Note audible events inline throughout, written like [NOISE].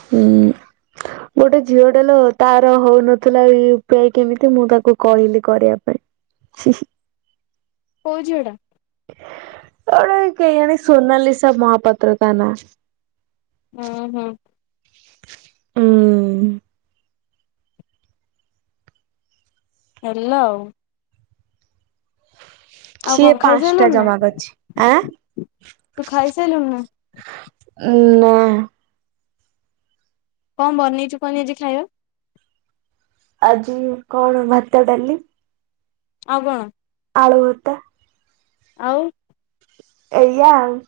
ହୁଁ। ଗୋଟେ ଝିଅଟେ ଲୋ ତାର ହଉନଥିଲା ୟୁପି ଆଇ କେମିତି ମୁଁ ତାକୁ କହିଲି କରିବା ପାଇଁ। ଶ୍ ହିଁ। କୋଉ ଝିଅଟା? ଗୋଟେ କେଇ ଜାଣି ସୋନାଲିସା ମହାପାତ୍ର ତା ନା। ହୁଁ ହୁଁ। ହୁ। ହେଲା ଆଉ। ଆଉ ସିଏ କଣ ପାଞ୍ଚଟା ଖାଇସାରିଲୁଣି ନା ଜମା କରିଛି। ଆଁ ତୁ ଖାଇସାରିଲୁଣି ନା? ଉ ନା। କଣ ବନେଇଛୁ କହନି ଆଜି ଖାଇବା? ଆଜି କଣ ଭାତ ଡାଲି? ଆଉ କଣ? ଆଲୁଭର୍ତା। ଆଉ? ଏଇଆ ଆଉ।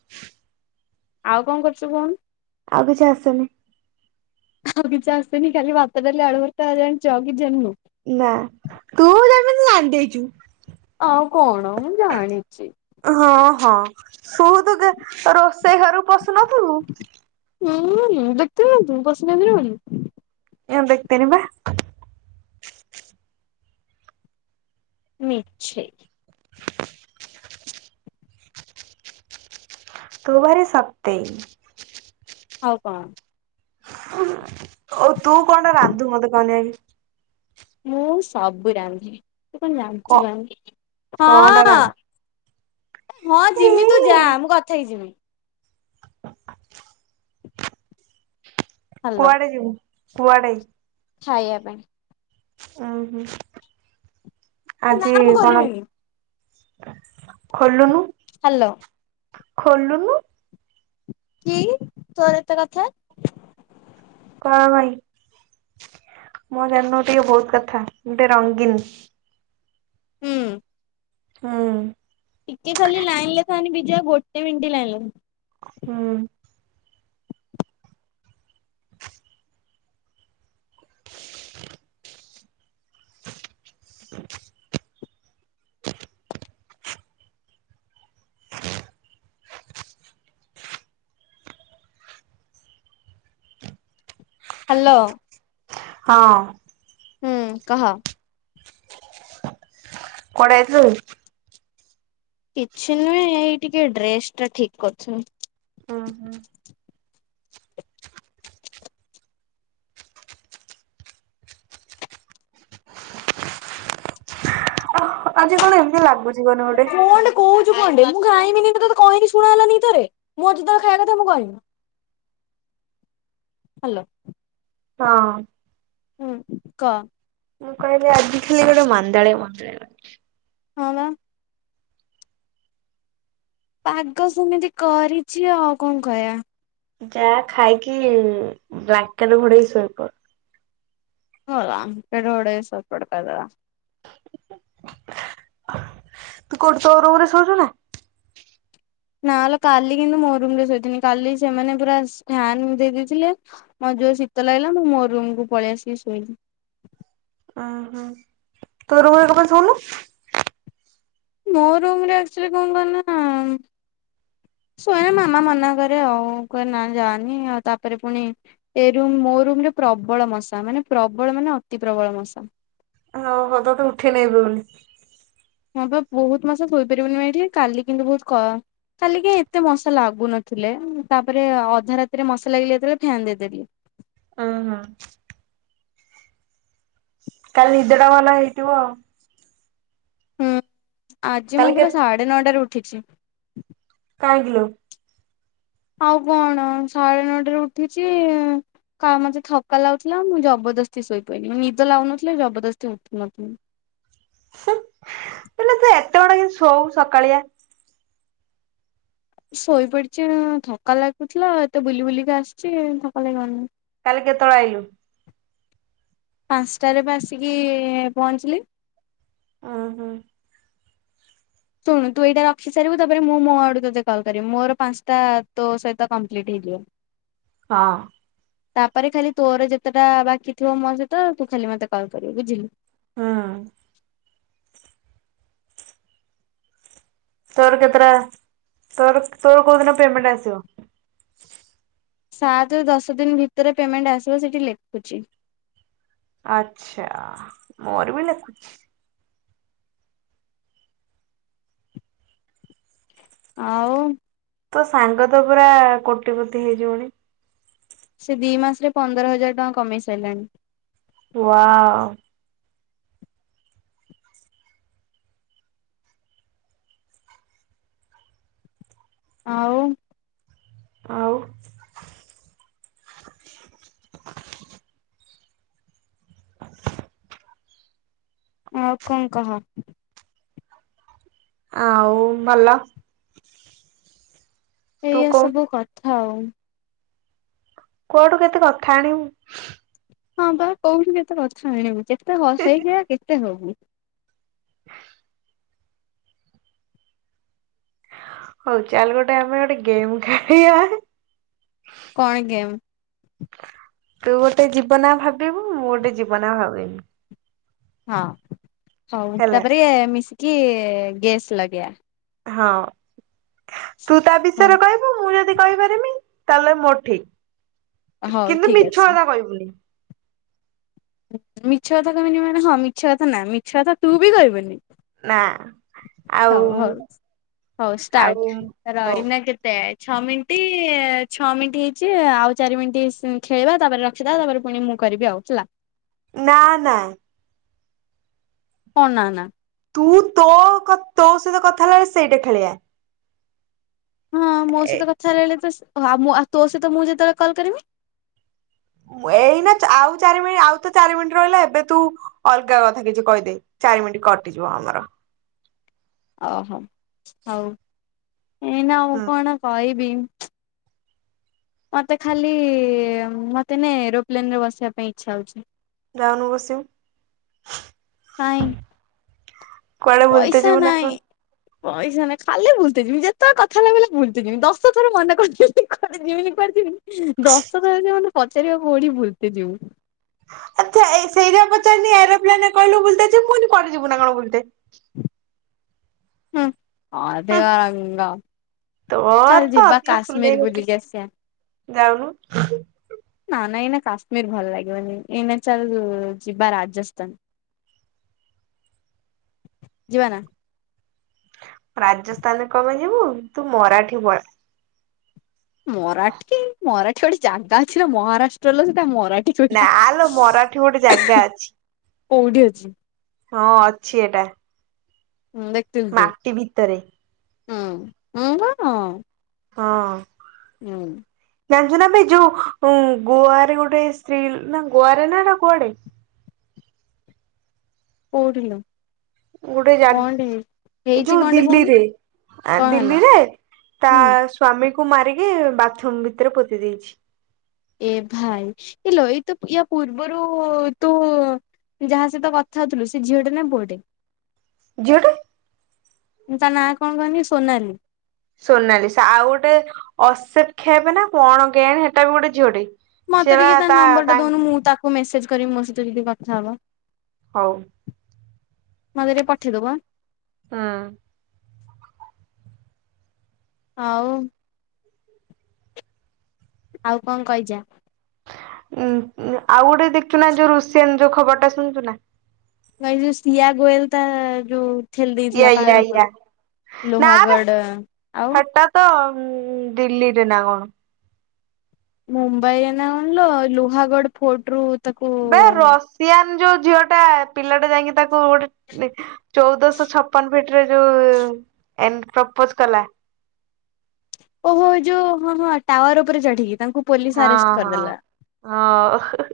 ଆଉ କଣ କରୁଛୁ କହୁନୁ? ଆଉ କିଛି ଆସେନି। ଆଉ କିଛି ଆସେନି ଖାଲି ଭାତ ଡାଲି ଆଲୁଭର୍ତା ହିଁ ଜାଣିଛୁ ଆଉ କିଛି ଜାଣିନୁ? ନା ତୁ ଯେମିତି ଯାଣିଦେଇଚୁ। ଆଉ କଣ ମୁଁ ଜାଣିଛି। ହଁ ହଁ ଶୁ ତୁ ରୋଷେଇ ଘରକୁ ପଶୁନଥିବୁ ହୁଁ ଦେଖିଥିଲୁ ନା ତୁ ପଶିନଥିଲି ବୋଲି? ଏନ୍ ଦେଖିଥିନି ପା। ମିଛେ଼ଇ ତୁ ଭାରି ସତେଇ। ଆଉ କଣ? ଆଉ ତୁ କଣଟା ରାନ୍ଧୁ ମତେ କହନି ଆଗେ? ମୁଁ ସବୁ ରାନ୍ଧେ ତୁ କଣ କ ଜାଣିଛୁ କହନି? କଣଟା ହଁ ରାନ୍ଧି ହଁ ଯିମି ତୁ ଯା ମୁଁ କଥା ହେଇକି ଯିମି। ହାଲୋ କୁଆଡେ ଯିବୁ କୁଆଡେ? ଖାଇବା ପାଇଁ ଉହୁଁ ନା ଆଜି ମୁଁ କଣ? ଖୋଲିବିନି ଖୋଲୁନୁ ହ୍ୟାଲୋ। ଖୋଲୁନୁ କିଏ କି ତୋର ଏତେ କଥା କଣ ଭାଇ ମୋ ଜାଣିନ ଟିକେ ବହୁତ କଥା ଗୋଟେ ରଙ୍ଗୀନ ହୁଁ। ହଁ। ଟିକେ ଖାଲି ଲାଇନରେ ଥାନି ବିଜୟ ଗୋଟେ ମିଣ୍ଟି ଲାଇନରେ ଥା ହୁଁ। [INAUDIBLE] ହ୍ୟାଲୋ ହଁ ହୁଁ କହ କୁଆଡେ ଯାଇଥିଲୁ କି? କିଛି ନୁହେଁ ଏଇ ଟିକେ ଡ୍ରେସ ଟା ଠିକ କରୁଥିନୀ ଓ ହୋ [INAUDIBLE] ଓ ହୋ ଆଜି କଣ ଏମିତି ଲାଗୁଛି କହନି ଗୋଟେ କ ହେଲାକି [UNINTELLIGIBLE] କହୁଛୁ କଣ୍ଡେ ମୁଁ ଖାଇମିନି ତତେ ତ କହିନି ଶୁଣ ହେଲାନି କି ଥରେ ମୁଁ ଅଜି ତଳେ ଖାଇବା କଥା ମୁଁ କହିମୀ [INAUDIBLE] ହ୍ୟାଲୋ ହଁ ହୁଁ କ ମୁଁ କହିଲି ଆଜି ଖାଲି ଗୋଟେ ମାନ୍ଦାଳିଆ ମାନ୍ଦାଳିଆ ହଁ ବା ପାଗ ସେମିତି କରିଛି ଆଉ କଣ କହିବା ଯାଆ ଖାଇକି ବ୍ଲାଲେଟ ଘୋଡେଇ ଶୋଇପ ଗଲାନ ପେଡ଼ ଗଡ଼େଇ ସପ ପଡକଦାର ତୁ କୋଉଠି ତୋ ରୁମ ରେ ସୋଉଛୁ ନା ନା ଲୋ କାଲି କିନ୍ତୁ ମୋ ରୁମ ରେ ଶୋଇଥିଲି କାଲି ସେମାନେ ପୁରା ସ ଫ୍ୟାନ ଦେଇ ଦେଇେଥିଲେ ମୋ ଯୋଉ ଶୀତ ଲାଗିଲା ମୁଁ ମୋ ରୁମକୁୁ ପଳେଇ ଆସିକି ଶୋଇଲିି ଓ ହୋ ତୋ ରୋଗ କ ପାଇଁ ଶୁନୁ ମୋ ରୁମ୍ ରେ ଆକ୍ଚୁଆଲି କଣ କହନା ସୋୟାନା ମାମା ମନା କରେ ଆଉ କହେ ନା ଯାନି ଆଉ ତାପରେ ପୁଣି ଏ ରୁମ୍ ମୋ ରୁମରେ ପ୍ରବଳ ମଶା ମାନେ ପ୍ରବଳ ମାନେ ଅତି ପ୍ରବଳ ମଶା ହଉ ହ ତ ତେ ଉଠେଇ ନେବି ବୋଲି ହଁ ବା ବହୁତ ମଶା ଶୋଇପାରିବୁନି ଏଇଠି କାଲି କିନ୍ତୁ ବହୁତ କ କାଲିିକାଇ ଏତେ ମସା ଲାଗୁନଥିଲେ ତାପରେ ଅଧା ରାତିରେ ମଶା ଲାଗିଲେ ଯେତେବେଳେ ଫ୍ୟାନ୍ ଦେଇଦେଲି ଓ ହୋ କାଲି ନିଦେଟା ଭଲ ହେଇଥିବ ଆଉ ହୁଁ ଆଜି ମୁଁ କାଲି କେ ପୁରା ସାଢ଼େ ନଅଟାରେ ଉଠିଛି କାହିଁକି ଲୋ ଆଉ କଣ ସାଢେ ନଅଟା ରେ ଉଠିଛି କା ମେଜ ଥକା ଲାଗୁଥିଲା ମୁଁ ଜବରଦସ୍ତି ଶୋଇ ପଡି ନି ନିଦ ଲାଗୁନଥିଲା ଜବରଦସ୍ତି ହେଉଥିଲ ମେ ହେଲେ ସେ ଏତେ ଗଡା କି ଶୋଉ ସକାଳିଆ ଶୋଇପଡିଛି ଉ ଥକା ଲାଗୁଥିଲା ଏତେ ବୁଲି ବୁଲିକି ଆସିଛି ଥକା ଲାଗିବନିଁ ନାଁ କାଲି କେତେବେଳେ ଆଇଲୁ? ପାଞ୍ଚଟାରେ ବା ଆସିକି ପହଞ୍ଚିଲି ଓ ହୋ ଶୁଣୁ ତୁ ଏଇଟା ରଖି ସାରିବୁ ତାପରେ ମୁଁ ମୋ ଆଡୁ ତତେ କଲ କରିବି ମୋର ପାଞ୍ଚଟା ତୋ ସହିତ କମ୍ପ୍ଲିଟ୍ ହେଇଯିବ। ହଁ ତାପରେ ଖାଲି ତୋର ଯେତେଟା ବାକି ଥିବ ମୋ ସହିତ ତୁ ଖାଲି ମତେ କଲ୍ କରିବୁ ବୁଝିଲୁ ହଁ ତୋର କେତେଟା ତୋର ତୋର କୋଉ ଦିନ ପେମେଣ୍ଟ ଆସିବ ସାତ ରୁ ଦଶ ଦିନ ଭିତରେ ପେମେଣ୍ଟ ଆସିବ ସେଠି ଲେଖୁଛି ଆଛା ମୋର ବି ଲେଖୁଛି ଆଉ ତୋ ସାଙ୍ଗ ତ ପୁରା କୋଟିପତି ହେଇଯିବଣୀ ସେ ଦି ମାସରେ ପନ୍ଦର ହଜାର ଟଙ୍କା କମେଇ ସାରିଲାଣି। ୱାଉ। ଆଉ। ଆଉ। [INAUDIBLE] ଆଉ କଣ କହ? ଆଉ ଭଲ। ତୁ ଏଇଆ କହୁନୁ ସବୁ କଥା ଆଉ। କୁଆଡୁ କେତେ କଥା ଆଣିବୁ? ହଁ ବା କୋଉଠି କେତେ କଥା ଆଣିବୁ କେତେ ହସ ହେଇକି ଆ କେତେ ହବୁ? [INAUDIBLE] ହଉ ଚାଲେ ଗୋଟେ ଆମେ ଗୋଟେ ଗେମ୍ ଖେଳିବା। କଣ ଗେମ୍? ତୁ ଗୋଟେ ଜୀବନା ଭାବିବୁ, ମୁଁ ଗୋଟେ ଜୀବନା ଭାବିମି। ହଁ ହଉ ହେଲା ତାପରେ ମିଶିକି ଗ୍ୟାସ୍ ଲଗେଇବା। ହଁ ତୁ ତା ହଁ ବିଷୟରେ କହିବୁ? ହୁଁ ମୁଁ ଯଦି କହିପାରିମି ତାହେଲେ ମୋଠିକ ହଉ କିନ୍ତୁ ଠିକ ମିଛ ଅଛି। କଥା କହିବୁନି। ମିଛ କଥା କହିବିନି ମାନେ ହଁ ମିଛ କଥା ନା ମିଛ କଥା ତୁ ବି କିବୁିନି? ନା। ଆଉ ହଉ ହଉ ହଉ ଆଉ ଷ୍ଟାର୍ଟ ହଉ ରହିନା କେତେ? ଛଅ ମିନିଟ ଛଅ ମିନିଟ ହେଇଛି ଆଉ ଚାରି ମିନିଟ୍ ସି ଖେଳିବା ତାପରେ ର ଥିଲା ତାପରେ ପୁଣି ମୁଁ କରିବି ଆଉଥିଲା। ନା ନା। କନା ନା। ତୁ ତୋ କ ତୋ ସହିତ କଥା ହେଲା ବଳେ ସେଇଟା ଖେଳଆ। ହଁ ମୋ ଏ ସହିତ କଥା ହେଲା ଳେ ତ ହଁ ମୋ ତୋ ସହିତ ମୁଁ ଯେତେବେଳେ କଲ୍ କରମି? ଏଇନା ଆଉ ଚାରି ମିନିଟ ଆଉ ତ ଚାରି ମିନିଟ୍ ରହିଲା ଏବେ ତୁ ଅଲଗା କଥା କିଛି କହିଦେ ଚାରି ମିନିଟ କଟିଯିବ ଆମର। ଓହୋ ହଉ, ଏଇନା ମୁଉ ହୁଁ କଣ କହିବି? ମୋତେ ଖାଲି ମୋତେ ନ ଏରୋପ୍ଲେନରେ ବସିବା ପାଇଁ ଇଚ୍ଛା ହେଉଛି। ଯାଉନୁ ବସିବୁ। ନାଇଁ [INAUDIBLE] କୁଆଡେ ବୁଲିତେ ପଇସା ଯିବୁ ନା ନାଇଁ କଣ? ପଇସା ନାଇଁ ଖାଲି ବୁଲିତେ ଯିବି ଯେତେଳେ କଥା ହେଲବେଲେ ବୁଲିତେ ଯିବି ଦଶ ଥର ମନେ କରୁଚି କୁଆଡେ ଯିବିନି କୁଆଡେ ଯିବିନି। ଦଶ ଥର ସେ ମତେ ପଚାରିବ କଉଠି ଭୁଲତେ ଯିବୁ? ଆଚ୍ଛା ଏଇ ସେଇଟା ପଚାରିନି ଏରୋପ୍ଲେନ ରେ କିଇଲୁ ବୁଲତେ ଯିବୁ ମୁଁନି କୁଆଡେ ଯିବୁ ନା କଣ ବୁଲତେ? ହୁଁ ଅଦେ ହୁଁ ଆ ରଙ୍ଗ ତୋର ଚାଲ ତ ଯିିବା ଅଧିକ ଫୁଲେଇ କାଶ୍ମୀର ଗୋଟେ ଭୁଲିକି ଆସିବା। ଯାଉନୁ। ନା ନା ଏନା କାଶ୍ମୀର ଭଲ ଲାଗିବନି ଏଇନା ଚାଲ ଯିବା ରାଜସ୍ଥାନ। [INAUDIBLE] ଯିବାନା? ରାଜସ୍ଥାନରେ କମେ ଯିବୁ ତୁ ମରାଠି ପଳା। ମରାଠି ମରାଠି ଗୋଟେ ଜାଗା ଅଛି ନା ମହାରାଷ୍ଟ୍ରର ସେଟା ମରାଠୀ। କହିଲା ନାଲୋ ମରାଠି ଗୋଟେ ଜାଗା ଅଛି, କୋଉଠି ଅଛି ହଁ ଅଛି ଏଟା। ହୁଁ ଦେଖ। ମାଟି ଭିତରେ। ହୁଁ ହୁଁ ବା ହୁଁ। ହଁ। ହୁଁ। ଜାଣିଛୁ ନା ବେ ଯୋଉ ଉଁ ଗୋଆରେ ଗୋଟେ ସ୍ତ୍ରୀ ନା ଗୋଆରେ ନାଟ କୁଆଡେ? କୋଉଥିଲୋ? ଗୋଟେଏ ଜାଗା ହେଇଛି ଯୋଉ କଣଟେ କହୁନୁ ଦିଲ୍ଲୀରେ ଆ କଣ ହେଲା ଦିଲ୍ଲୀରେ ତା ହୁଁ ସ୍ଵାମୀକୁ ମାରିକି ବାଥୁରୁମୁ ଭିତରେ ପୋତି ଦେଇଛି। ଏ ଭାଇ ଇଲୋ ଏ ତ ୟା ପୂର୍ବରୁ ତୁ ଯାହା ସହିତ କଥା ହଉଥିଲୁ ସେ ଝିଅଟେ ନା ପୁଅଟେ? ଜିଅଟେ। ତା ନାଁ କଣ କହନି ସୋନାଲି। ସୋନାଲିସା ଆଉ ଗୋଟେ ଅସେବକ୍ଷେବ୍ ନା କଣ କେୟାଣି ହେଟା ବି ଗୋଟେ ଝିଅଟେ। ମତେ ଟିକେ ତା ନମ୍ବର ଟା ଦଉନୁ ମୁଁ ତାକୁ ମେସେଜ କରିବି ମୋ ସହିତ ଟିକେ କଥା ହବ। ହଉ। ମତେ ଟିକେ ପଠେଇଦବୁ। ହଁ। ଆଉ। ଆଉ କଣ କହିଯା। ଉୁଁ ଉଁ ଆଉ ଗୋଟେ ଦେଖୁ ଚୂ ନା ଯୋଉ ରୁଷିଆନ ଯୋଉ ଖବରଟା ଶୁଣଛୁ ନା? ଭାଇ ଯଉ ସିୟ ଗୋଏଲ ତାଥା ଯୋଉ ଠେଲି ୟା ଦେଇଥିଲା ୟା ପାହାଡ ୟା ଉପରୁ ନା ବେ ଲୋହାଗଡ଼ ଆଉ। ହେଟା ତ ଉଁ ଦିଲ୍ଲୀରେ ନା କଣ। ମୁମ୍ବାଇ ନା କଣଲୋ ଲୁହାଗଡ ଫୋର୍ଟ ରୁ ତାକୁ ବେ ରସିଆନ ଯୋଉ ଝିଅ ଟା ପିଲାଟା ଯାଇକି ତାକୁ ଗୋଟେ ଚଉଦଶହ ଛପନ ଫିଟ ଯ ଯୋଉ ଏନେ ପ୍ରପୋଜ କଲା। ଓହୋ ଯୋଉ ହଁ ହ ଟାୱାର ଉପରେ ଚଢିକି ତା ହଁ ହଁ ହଓ।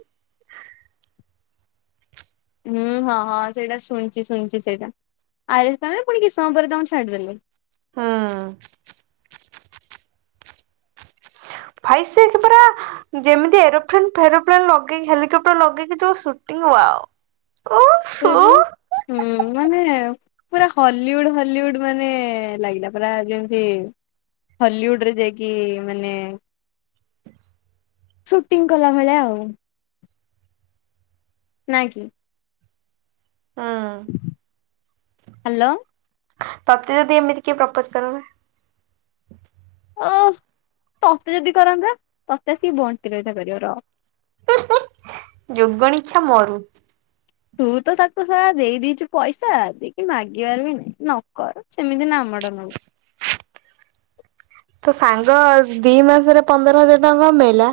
ହୁଁ ହଁ ହଁ ସେଇଟା ଶୁଣିଛି ଶୁଣିଛି ସେଇଟା ଆଇରେ ପୁଣି କିଛି ସମୟ ପରେ ତା ଛାଡିଦେଲେ। ହଁ। ଭାଇସେ କେ ପୁରା ଯେମିତି ଏରୋପ୍ଲେନ ଫେରୋପ୍ଲେନ ଲଗେଇକି ହେଲିକପ୍ଟର ଲଗେଇକି ଯୋଉ ସୁଟିଂ ୱାଓ। ଉଫ୍ ସେଯୋଉ ଉଫ୍ ହୁଁ ମାନେ ପୁରା ହଲିଉଡ ହଲିଉଡ ମାନେ ଲାଗିଲା ପୁରା ଯେମିତି ହଲିଉଡ ରେ ଯାଇକି ମାନେ ସୁଟିଂ କଲା ଭଳିଆ ଆଉ ନାଇ କି ହୁଁ ହ୍ୟାଲୋ ତତେ ଯଦି ଏମିତି କିଏ ପ୍ରପୋଜ କର ଓ ତତେ ଯଦି କରନ୍ତା ତତେ ଆସିକି ବଣ୍ଟି ରହିଥା କରିବ ର। ! ! ! ! ! ! ! ! ! !! ! ! ! ! ! ! ! ! ! ତୋ ସାଙ୍ଗ ଦି ମାସରେ ପନ୍ଦର ହଜାର ଟଙ୍କା କମେଇଲା।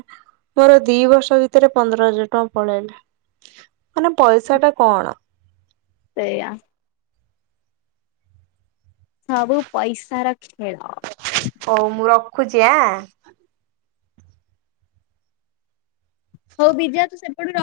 ମୋର ଦି ବର୍ଷ ଭିତରେ ପନ୍ଦର ହଜାର ଟଙ୍କା ପଳେଇଲା ମାନେ ପଇସା ଟା କଣ। ସେଇଆ। ସବୁ ପଇସାର ଖେଳ। ହଉ ମୁଁ ରଖୁଛି ଆଁ। ହଉ ବିଜା ତୁ ସେପଟୁ ର